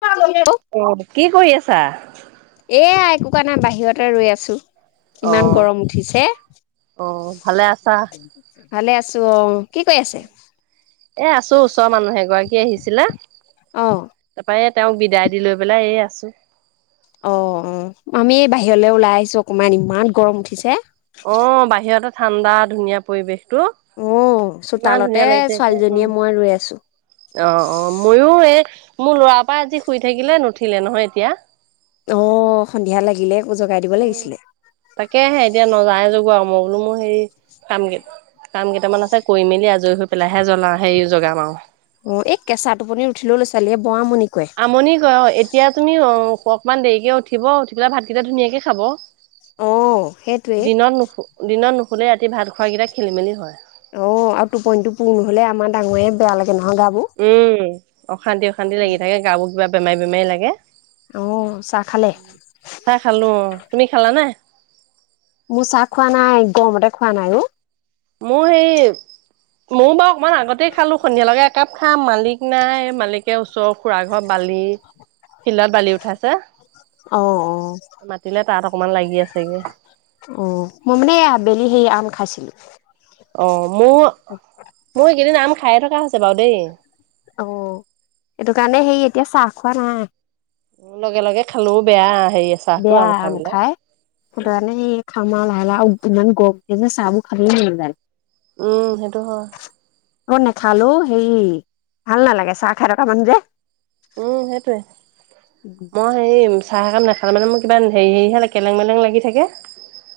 এয়া অ', কি কৰি আছা? একো কাৰ নাই বাহিৰতে ৰৈ আছো। ইমান অ', গৰম উঠিছে। অ', ভালে আছা? ভালে আছোঁ অ। কি কৈ আছে? এ আছো ওচৰৰ মানুহ এগৰাকী আহিছিলে। অহ। তাৰপৰা এই তেওঁক বিদায় দি লৈ পেলাই এ আছোঁ। অ', অ', আমি বাহিৰলৈ ওলাই আহিছো অকমান ইমান গৰম উঠিছে। অ', বাহিৰতে ঠাণ্ডা ধুনীয়া পৰিৱেশ তটো অ ইমান চোতালতে ধুনীয়া লাগিছে এতিয়া উম, ছোৱালীজনীয়ে মই ৰৈ আছো অ', অ', ময়ো এই মোৰ ল'ৰা পৰা আজি শুই থাকিলে নুঠিলে নহয় এতিয়া। অ', সন্ধিয়া লাগিলে আকৌ জগাই দিব উম, লাগিছিলে তাকে আহে এতিয়া নযায় য মই বোলো মোৰ হেৰি কাম কাম কেইটামান আছে কৰি মেলি আজৰি হৈ পেলাইহে জ্বলাওঁ হেৰি জগাম আৰু। অ', এই কেঁচা টোপনি উঠিলো লৰা ছোৱালীয়ে বৰা মুুনি আমনি কৰা অ, এতিয়া তুমি অ অকমান দেৰিকে উঠিব উঠি পেলাই ভাতকেইটা ধুনীয়াকে খাব! অ সেইটোৱেই দিনৰ নুখু দিনৰ নুখু ফুলে ৰাতি ভাত খোৱাকেইটা খেলি মেলি হয়। অ আৰু টোপন টো পুৰ নহলে আমাৰ ডাঙৰে বেয়া লাগে। নহয় গাবোৰ উম অশান্তি অশান্তি লাগি থাকে গাওোৰ কিবা বেমাৰী বেমাৰী লাগে। অ চাহ খালে চাহ খালো। অ তুমি খালা নে? মোৰ চাহ খোৱা নাই! গৰমতে খোৱা নাই অ। মোৰ সেই ময়ো বাৰু অকণমান আগতে খালো সন্ধিয়াল লগে একাপ খাম মালিক নাই মালিকে ওচৰৰ খুৰা ঘৰ বালি ফিল্ডত বালি উঠাইছে অ অ মাতিলে! ৰতিলে তাত অকমান লাগি আছেগে অ মই মানে আবেলি সেই আম খাইছিলো। অ মোৰ, মোৰ এইকেইদিন আম খাই থকা হৈছে। বাৰু দেই অ সেইটো কাৰণে সেই এতিয়া চাহ খোৱা নাই! উ লগে লগে খালোও বেয়া হেৰি চাহটো বেয়া আম পেলাই খাই ফুটনি খামা লাহে লাহ [unintelligible] গগ যে [unintelligible] চাবু খাল মিল যায় উম সেইটো হ। অ নেখালোও হেই ভাল নালাগে চাহ খাই ৰকা মানুহ যে! উম সেইটোৱে মই হেৰিম চাহ কাম নাখালে মানে মোৰ কিবা হেৰি হেৰি হালে কেলেং মেলেং লাগি থাকে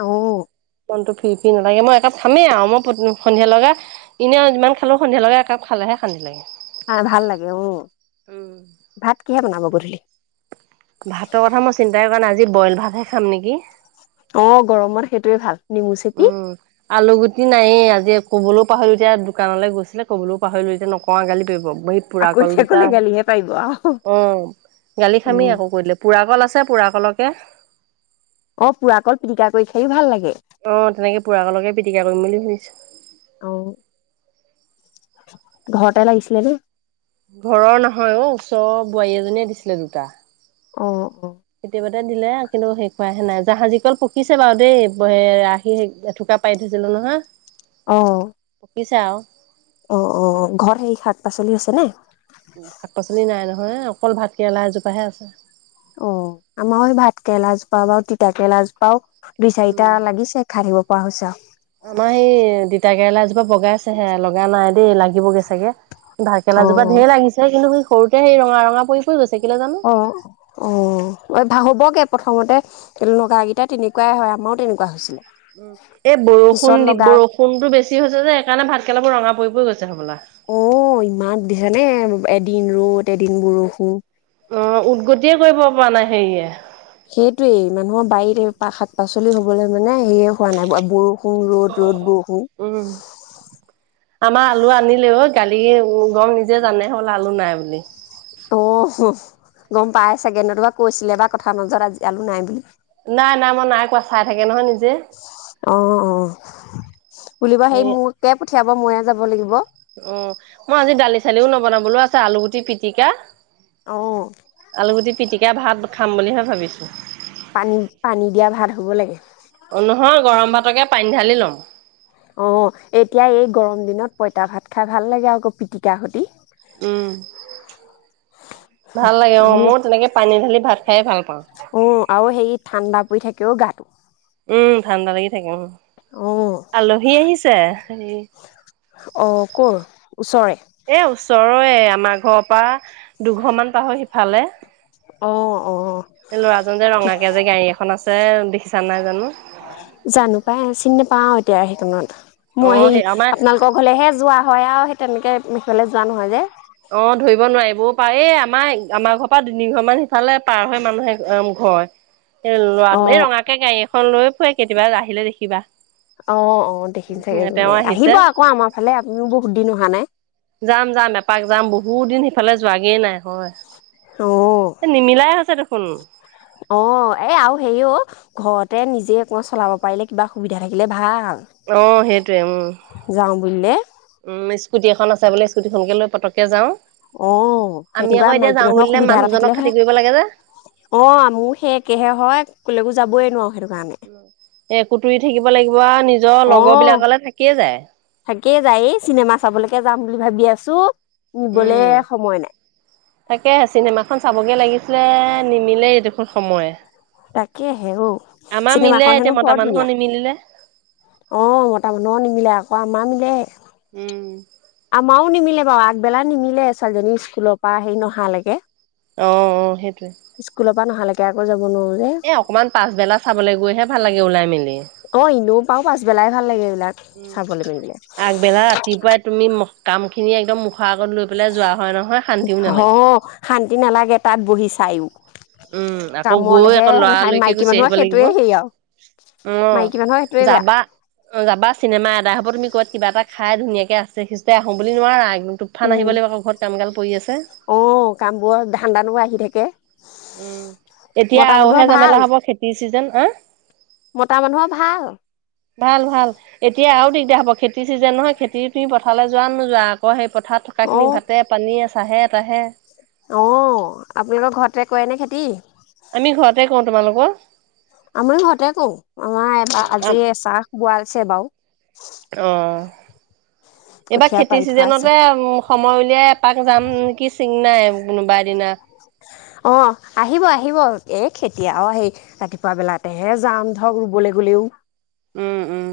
আহ মনটো ফিৰি ফি নালাগে মই একাপ থামেই আৰু মই সন্ধিয় লগা এনেই আৰু যিমান খালোঁ সন্ধিয়াল লগে একাপ খালেহে সান্ি লাগে ভাল লাগে অ ভাত কিহে বনাব গধলি ভাতৰ কথা মই চিন্তাই কৰা নাই আজি বইল ভাতহে খাম নেকি অ গৰমত সেইটোয়ে ভাল নিমচিতি আলুগুটি নায়েই আজি ক'বলৈও পাহৰিলো এতিয়া দোকানলৈ গৈছিলে ক'বলৈও পাহৰিলো এতিয়া নকওঁ আগালি পব বহিত পুৰা আকৌ কল এতিয়া দুটা কলে গালিহে পাৰিব আৰু অ গালি খামি উম আকৌ কৰিলে পুৰা কল আছে পোৰা কলকে অ পুৰা কল পিটিকা কৰি খায়ো ভাল লাগে আহ তেনেকে পুৰাগকে পিটিকা কৰিম বুলি ভুাবিছো অ ঘৰতে লাগিছিলে ঘৰৰ নহয় অ ওচৰৰ বোৱাৰী এজনীয়ে দিছিলে দুটা অ অ কেতিয়াবাটা দিলে কিন্তু শেষ ৱাহে নাই জাহাজী কল প শিছে বাৰু দেই আহি থোকা পাৰি থৈছিলো নহয় আহ কিছাওঁ অ অ ঘৰত সেই শাক পাচলি আছে নে শাক পাচলি নাই নহয় অকল ভাত কেৰেলা এজোপাাহে আছে অ আমাৰ ভাতকে লাজ পাওঁ বা তিতাকে লাজ পাও দুই চাৰিটা উম লাগিছে খাই থাকো পোৱা হৈছে আমাৰ সেই তিতা কেৰেলা জোপা বগাইছেহে লগা নাই দেই লাগিবগৈ চাগে ঢাকেলা অ জোপা ধঢেৰ লাগিছে কিন্তু স সৰুতে সেই ৰঙা ৰঙা পৰি গৈছে কেলে জানো অ অ ভাগ হবগে প্ৰথমতে স নগৰাকেইটা তেনেকুৱাই হয় আমাৰো তেনেকুৱা হৈছিলে উ এই বৰষুণ পিছত দি লগা বৰষুণতো বেছি হৈছে যে সেইকাৰণে ভাত খেলাবোৰ ৰঙা বৈ অ ইমান দিছানে এদিন ৰ'দ এদিন বৰষু অ উদগতিয়ে কৰিব পৰা নাই হেৰিয়ে সেইটোৱেই মানুহৰ বাৰীৰে শাক পাচ লি হ'বলৈ মানে হেৰিয়ে হোৱা নাই বৰষুণ ৰ'দ ৰ'দ বৰষুণ উম, আমাৰ আলু আনিলে অ', কালি গম নিজে জানে হ'বলা আলু নাই বুলি। অ' গ'ম পাই চাগে নতো বা কৈছিলে বা কথাৰ মজত আজি আলু নাই বুলি। নাই নাই মই নাই কোৱা চাই থাকে নহয় নিজে। অ অ বুলিব সেই হে মোকে পঠিয়াব ময়ে যাব লাগিব অ' মই আজি দালি চালিও নবনাবলৈও আছে আলুগুটি পিটিকা অ', আলুগুটি পিটিকা ভাত, খাম বুলিহে ভাবিছোঁ। পানী পানী দিয়া ভাত হ'ব লাগে, অ নহয় গৰম ভাতকে পানী ঢালি লম। অ' এতিয়া এই গৰম দিনত পঁইতা ভাত খাই ভাল লাগে আকৌ পিটিকা সতি। উম ভাল লাগে অ' আমি মই তেনেকে পানী ঢালি ভাত খাইে ভাল পাওঁ। শুই থাকেও গাটো উম ঠাণ্ডা লাগি থাকে উ অ', আলহী আহিছে। এ' অ' ক'ৰ, ওচৰৰে? এ' ওচৰৰে, আমাৰ ঘৰৰ পৰা দুঘৰমান পা'ৰ হৈ সিফালে। অ', অ', ল'ৰাজন যে কি ৰঙাকে যে গাড়ী এখন আছে দেখিছানে নাই জানো? জানো পাই, চিনি নাপাও এতিয়া সেইকনত, মই অ হেৰি, সেই আমাৰ আপোনালোকৰ ঘৰলেহে যোৱা হয় আৰু। তেনেকৈ সিফাললৈ যোৱা নহয় যে, অ' ধৰিব নোৱাৰিবও পায় এই আমাৰ আমাৰ ঘৰৰ পৰা তিনিঘৰ মান সিফালে পাৰ হৈ মানুহে ঘৰ। এ' লৰাটো এই অ', ৰঙাকে গাড়ী এখন লৈ ফুৰে, কেতিয়াবা আহিলে দেখিবা। অ' অ' দেখিম চাগে তেওঁ গ'লে, আহিছে আহিব আকৌ আমাৰ ফালে, আপুনিও বহুত দিন অহা নাই। যাম যাম এপাক যাম বহুত দিন সিফালে যোৱাগে নাই হয়। অ' নিমিলাই হৈছে দেখোন অ' এ আৰু হেৰি অ' ঘৰতে নিজে অকমান চলাব পাৰিলে কিবা সুবিধা থাকিলে ভাল। অ' সেইটোৱে উম যাওঁ বুলিলে উম স্কুটি এখন আছে বোলে স্কুটিখনকে লৈ পতকে যাওঁ। অ আমি সেনেকুৱা আকৌ এতিয়া মাইকী যাওঁ মানুহৰ বুলিলে সুবিধা এটা মানুহজনক থাকিলে খাতি কৰিব লাগে যে ভাল অ মোৰ সে একেহে হয়, কলেকো যাবই নোৱাৰো সেইটো কাৰণে। এ কুতুৰি থাকিব লাগিব আৰু নিজৰ অ লগৰ বিলাকলে থাকিয়ে যায় থাকেই যায় চিনেমা চাবলৈকে যাম বুলি ভাবি আছো চু উম তাকে চিনেমাখন চাবগে লাগিছিলে নিমিলেই এইটো সময় তাকেহে ঔ আমাৰ মিলে চিনেমাখন এতিয়া হেনো মতা বৰ মানুহৰ ধুনীয়া নিমিলিলে। অ মতা মানুৰ নিমিলে আকৌ আমাৰ মিলে। আমাৰও নিমিলে বাৰু আগবেলা নিমিলে ছোৱালজনী স্কুলৰ পৰা হেৰি নহালৈকে। অ অ সেইটোৱে। কেয়কৈ যাব নোৱাৰো যে এ অকনমান পাছবেলা চাবলৈ গৈহে ভাল লাগে ওলাই মেলি। অ ইনেও পাও পাছবেলাই ভাল লাগে। এইবিলাক উম চাবলৈ মেলিলে আগবেলা ৰাতিপুৱাই তুমি কাম খিনি একদম খোৱাৰ আগত লৈ পেলাই যোৱা হয় নহয় শান্তিও অ নালাগে। শান্তি নালাগে তাত বহি চায়ো। উম আকৌ গৈ আকৌ লৰা লৰিকে মাইকী গুচি মানুহৰ আহিব লাগিব সেইটোৱে হেৰি আৰু অ মাইকী মানুহৰ সেইটোৱে বেয়া যাবা অ যাবা চিনেমা এডাই হ'ব তুমি ক'বাত কিবা এটা খাই ধুনীয়াকে আছে খোজ কাঢ়ি আহো বুলি নোৱাৰা। একদম তুফান আহিব উম লাগিব আকৌ ঘৰত কাম কাল পৰি আছে। অ কাম বোৰ ধান্দাটো আহি থাকে। উম এতিয়া মতা মানুহৰ আৰুহে ভাল জামেলা হ'ব খেতিৰ চিজন অ মতা মানুহৰ ভাল ভাল ভাল এতিয়া আৰু দিগদাৰ হ'ব খেতি খেতি চিজে নহয় খেতি পিনি পথাললৈ যোৱা নোযোৱা আকৌ সেই পথাৰ থকা অ খিনি ভাতে পানীয়ে আছে। চাহে তাহে। অ আপোনালোকৰ ঘৰতে কৰে নে খেতি? আমি ঘৰতে কওঁ তোমালোকৰ আমি ঘৰতে কৰো আমাৰ এইবাৰ আজি চাহ বোৱাইছে বাৰু। আহঁ। এইবাৰ কঠীয়া খেতি পাৰি থোৱা আছে চিজনতে সময় উলিয়াই এপাক যাম নেকি চিঙ নাই কোনোবা এদিনা। এ খেতিয়াও আহেই ৰাতিপুৱা বেলাতেহে যাম ধৰক ৰুবলৈ গলেও। উম উম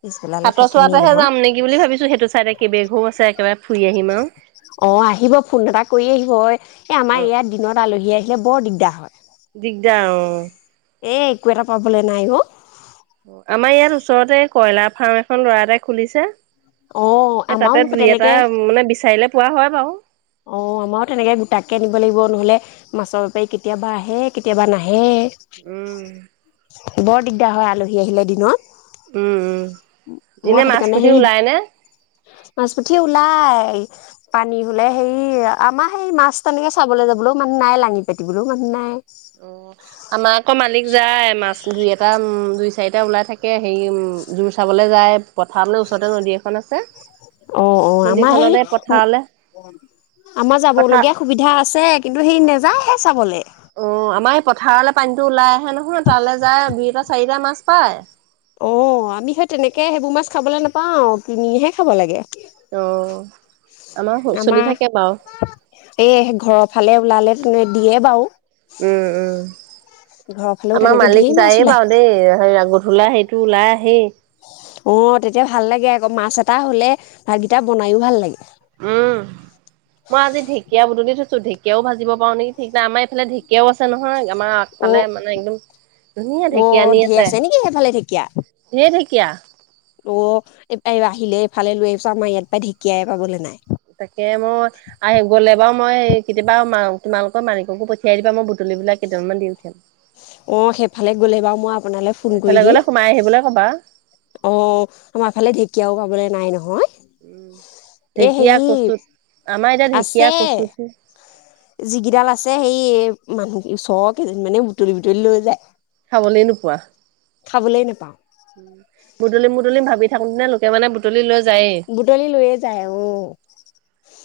পিছবেলালে হাতৰ থাকিমেই চোৱাতেহে নহয় যাম নেকি? বুলি ভাবিছো সেইটো চাইডে কেইবেঘো আছে একেবাৰে ফুৰি আহিম আৰু অ আহিব ফোন এটা কৰি আহিব এ অ আমাৰ ইয়াত দিনত আলহী। দেখিলে বৰ দিগদাৰ হয়। দিগদাৰ অ। এ একো এটা পাবলৈ নাই অ'। আমাৰ ইয়াত ওচৰতে কয়লাৰ ফাৰ্ম এখন ল'ৰা এটাই খুলিছে। অ এ আমাৰো তাতে দুই এটা তেনেকে মানে বিচাৰিলে। পোৱা হয় বাৰু অ আমাৰো তেনেকে গোটাকে আনিব লাগিব নহলে মাছৰ বেপাৰী কেতিয়াবা আহে কেতিয়াবা নাহে উম। হেই। বৰ দিগদাৰ হয় আলহী আহিলে দিনত। উম উম এনে মই সেইটো মাছ কাৰণে পুঠি সেই ওলাই নে? মাছপুঠিয়ে ওলাই। পানী হলে হেৰি আমাৰ সেই মাছ তেনেকে চাবলৈ যাবলৈও মানুহ নাই লাঙি পাতিবলৈও মানুহ নাই। অ আমাৰ আকৌ মালিক যায় মাছ। দুই এটা দুই চাৰিটা ওলাই থাকে হেৰি জোৰ চাবলৈ যায়। পথাৰলৈ ওচৰতে নদী এখন আছে অ অ আমাৰ সেই নদীখনতে পথাৰলে আমাৰ যাব পথাৰ লগীয়া সুবিধা আছে কিন্তু সী নাযায়। ছাগলী অ আমাৰ এই পথাৰলে পানীটো ওলাই মানুবোৰ তালৈ যায় দুইটা চাৰিটা মাছ পায় অ আমি সেই তেনেকে সেইবোৰ মাছ খাবলৈ নাপাওঁ, আৰু কিনিহে খাব লাগে। অ আমাৰ চলি আমাৰ থাকে বাৰু এই ঘৰৰ ফালে নিদিয়ে বাও উম উম ফালেও আমাৰ তেনেকে ঢেৰ মালিক মাছ যায়ে ওলায় বাৰু দেই হেই গধূলা সেই টো ওলাই আহেই। অ তেতিয়া ভাল লাগে আকৌ মাছ এটা হলে ভাত কেইটা বনাইও ভাল লাগে। উম মই আজি ঢেকীয়া বুটলি থৈছো ঢেকীয়াও ভাজিব পাৰো নেকি ঠিক নাই আমাৰ এইফালে ঢেকীয়াও আছে নহয়। আমাৰ অ আগফালে মানে একদম ধুনীয়া অ ঢেকীয়া আনি ধেৰ আছে নেকি সেইফালে ঢেঁকীয়া, ধেৰ ঢেকীয়া অ আহিলে ফালে লৈ আহিছো আমাৰ ইয়াত পৰা ঢেকাই পাবলৈ নাই। তাকে মই আহি গ'লে বাৰু মই অ সেইফালে গ'লে বাৰু মই আপোনালৈ ফোন কৰি এইফালে দিম গ'লে সোমাই আহিবলৈ ক'বা অ আমাৰ ফালে ঢেকীয়াও পাবলৈ নাই নহয়। উম এ হে ঢেকীয়া কচুত আমাৰ এতিয়া ঢেকীয়া আছে কচুটো জিগিডাল আছে হেই মানুহ ছ কেজিত মানে বুটলি বুটলি লৈ যায়। খাবলেই নোপোৱা। খাবলৈ নোপাওঁ। [unintelligible] বুটলি লৈয়ে যায় অ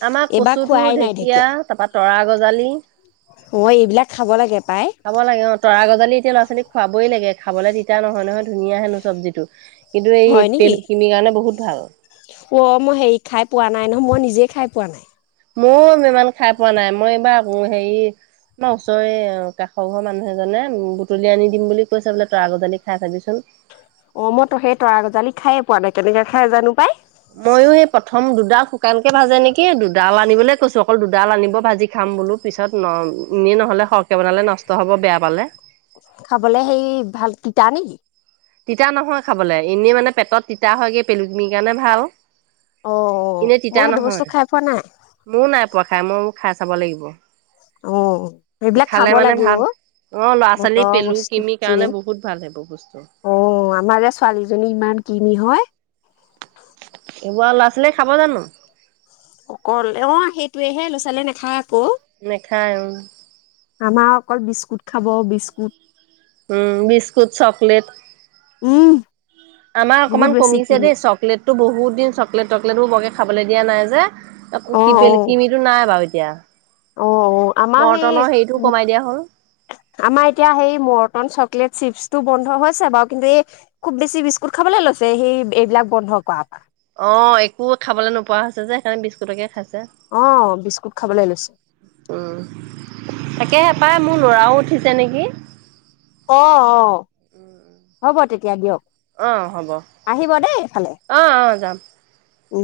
আমাৰ এইবাৰ কচুথুৰ খোৱাই নাই ঢেকীয়া এতিয়া লৰা অ এইবিলাক খাব লাগে পাই ছোৱালীক খুৱাবই লাগে খাবলৈ তিতা নহয় নহয় ধুনীয়া হেনো চব্জিটো কিন্তু হয় এই নেকি তেলখিনি কাৰণে বহুত ভাল অ মই হেৰি খাই পোৱা নাই নহয় মই নিজে খাই পোৱা নাই। ময়ো ইমান খাই পোৱা নাই, মই এইবাৰ হেৰি মইয়ো ইমান খাই পোৱা নাই, মই এইবাৰ আমাৰ ওচৰে কাষৰ ঘৰৰ মানুহ এজনে বুটলি আনি দিম বুলি কৈছে বোলে তৰা গজালি খাই চাবিচোন। অ মই ত সেই তৰা গজালি খাইে পোৱা নাই কেনেকে খাই জানো পাই। ময়ো এই প্ৰথম দুডাল শুকান কে ভাজে নেকি? দুডাল লাগে আনিবলৈ কৈছোঁ অকল দুডাল আনিব ভাজি খাম বোলো পিছত ন এনেই নহ'লে সৰহকৈ বনালে নষ্ট হ'ব বেয়া পালে। খাবলে সেই ভাল তিতা নেকি? তিতা নহয় খাবলে, এনেই মানে পেটত তিতা হয় গে পেলুকমিৰ কাৰণে ভাল। অ এনেই মই তিতা সেইটো বস্তু খাই পোৱা নাই। তামোল খাই চাব লাগিব। অ সেইবিলাক খালে খাব মানে লাগে ভাল ও, অ ল'ৰা ছোৱালী বতৰৰ পেলু বস্তু কিমিৰ কাৰণে কেইদিন বহুত ভাল সেইবোৰ বস্তু অ আমাৰ যে ছোৱালীজনী ইমান ক্ষীণ হয় কোৱা ল'ৰা ছোৱালীয়ে খাব জানো অকল অ সেইটোয়েহে ল'ৰা ছোৱালীয়ে নাখায় আকৌ নাখাই ওঁ আমাৰ অকল বিস্কুট খাব বিস্কুট উম বিস্কুট চকলেট উম আমাৰ বহুত অকনমান বেছি কমিছে কিনি দেই চকলেট টো বহুত দিন চকলেট টকলেট বোৰ বহে খাবলৈ দিয়া নাই যে আপুনি অ অ কিমি কিমিটো নাই বাৰু এতিয়া অ আমাৰ মৰ্টনৰ হেৰিটো সেই কমাই দিয়া হ'ল আমাৰ এতিয়া সেই মৰটন চব চকলেট চিপছটো বন্ধ হৈছে বাৰু কিন্তু এই খুব বেছি বিস্কুট খাবলৈ লৈছে সেই এইবিলাক বন্ধ কৰা পৰা অ একো খাবলৈ নোপোৱা হৈছে যে সেইকাৰণে বিস্কুটকে খাইছো অহ বিস্কুট খাবলৈ লৈছো তাকেহেপাই মোৰ ল'ৰাও উঠিছে নেকি অ অ হ'ব তেতিয়া দিয়ক অ হ'ব আহিব দেই এইফালে অ অ যাম উম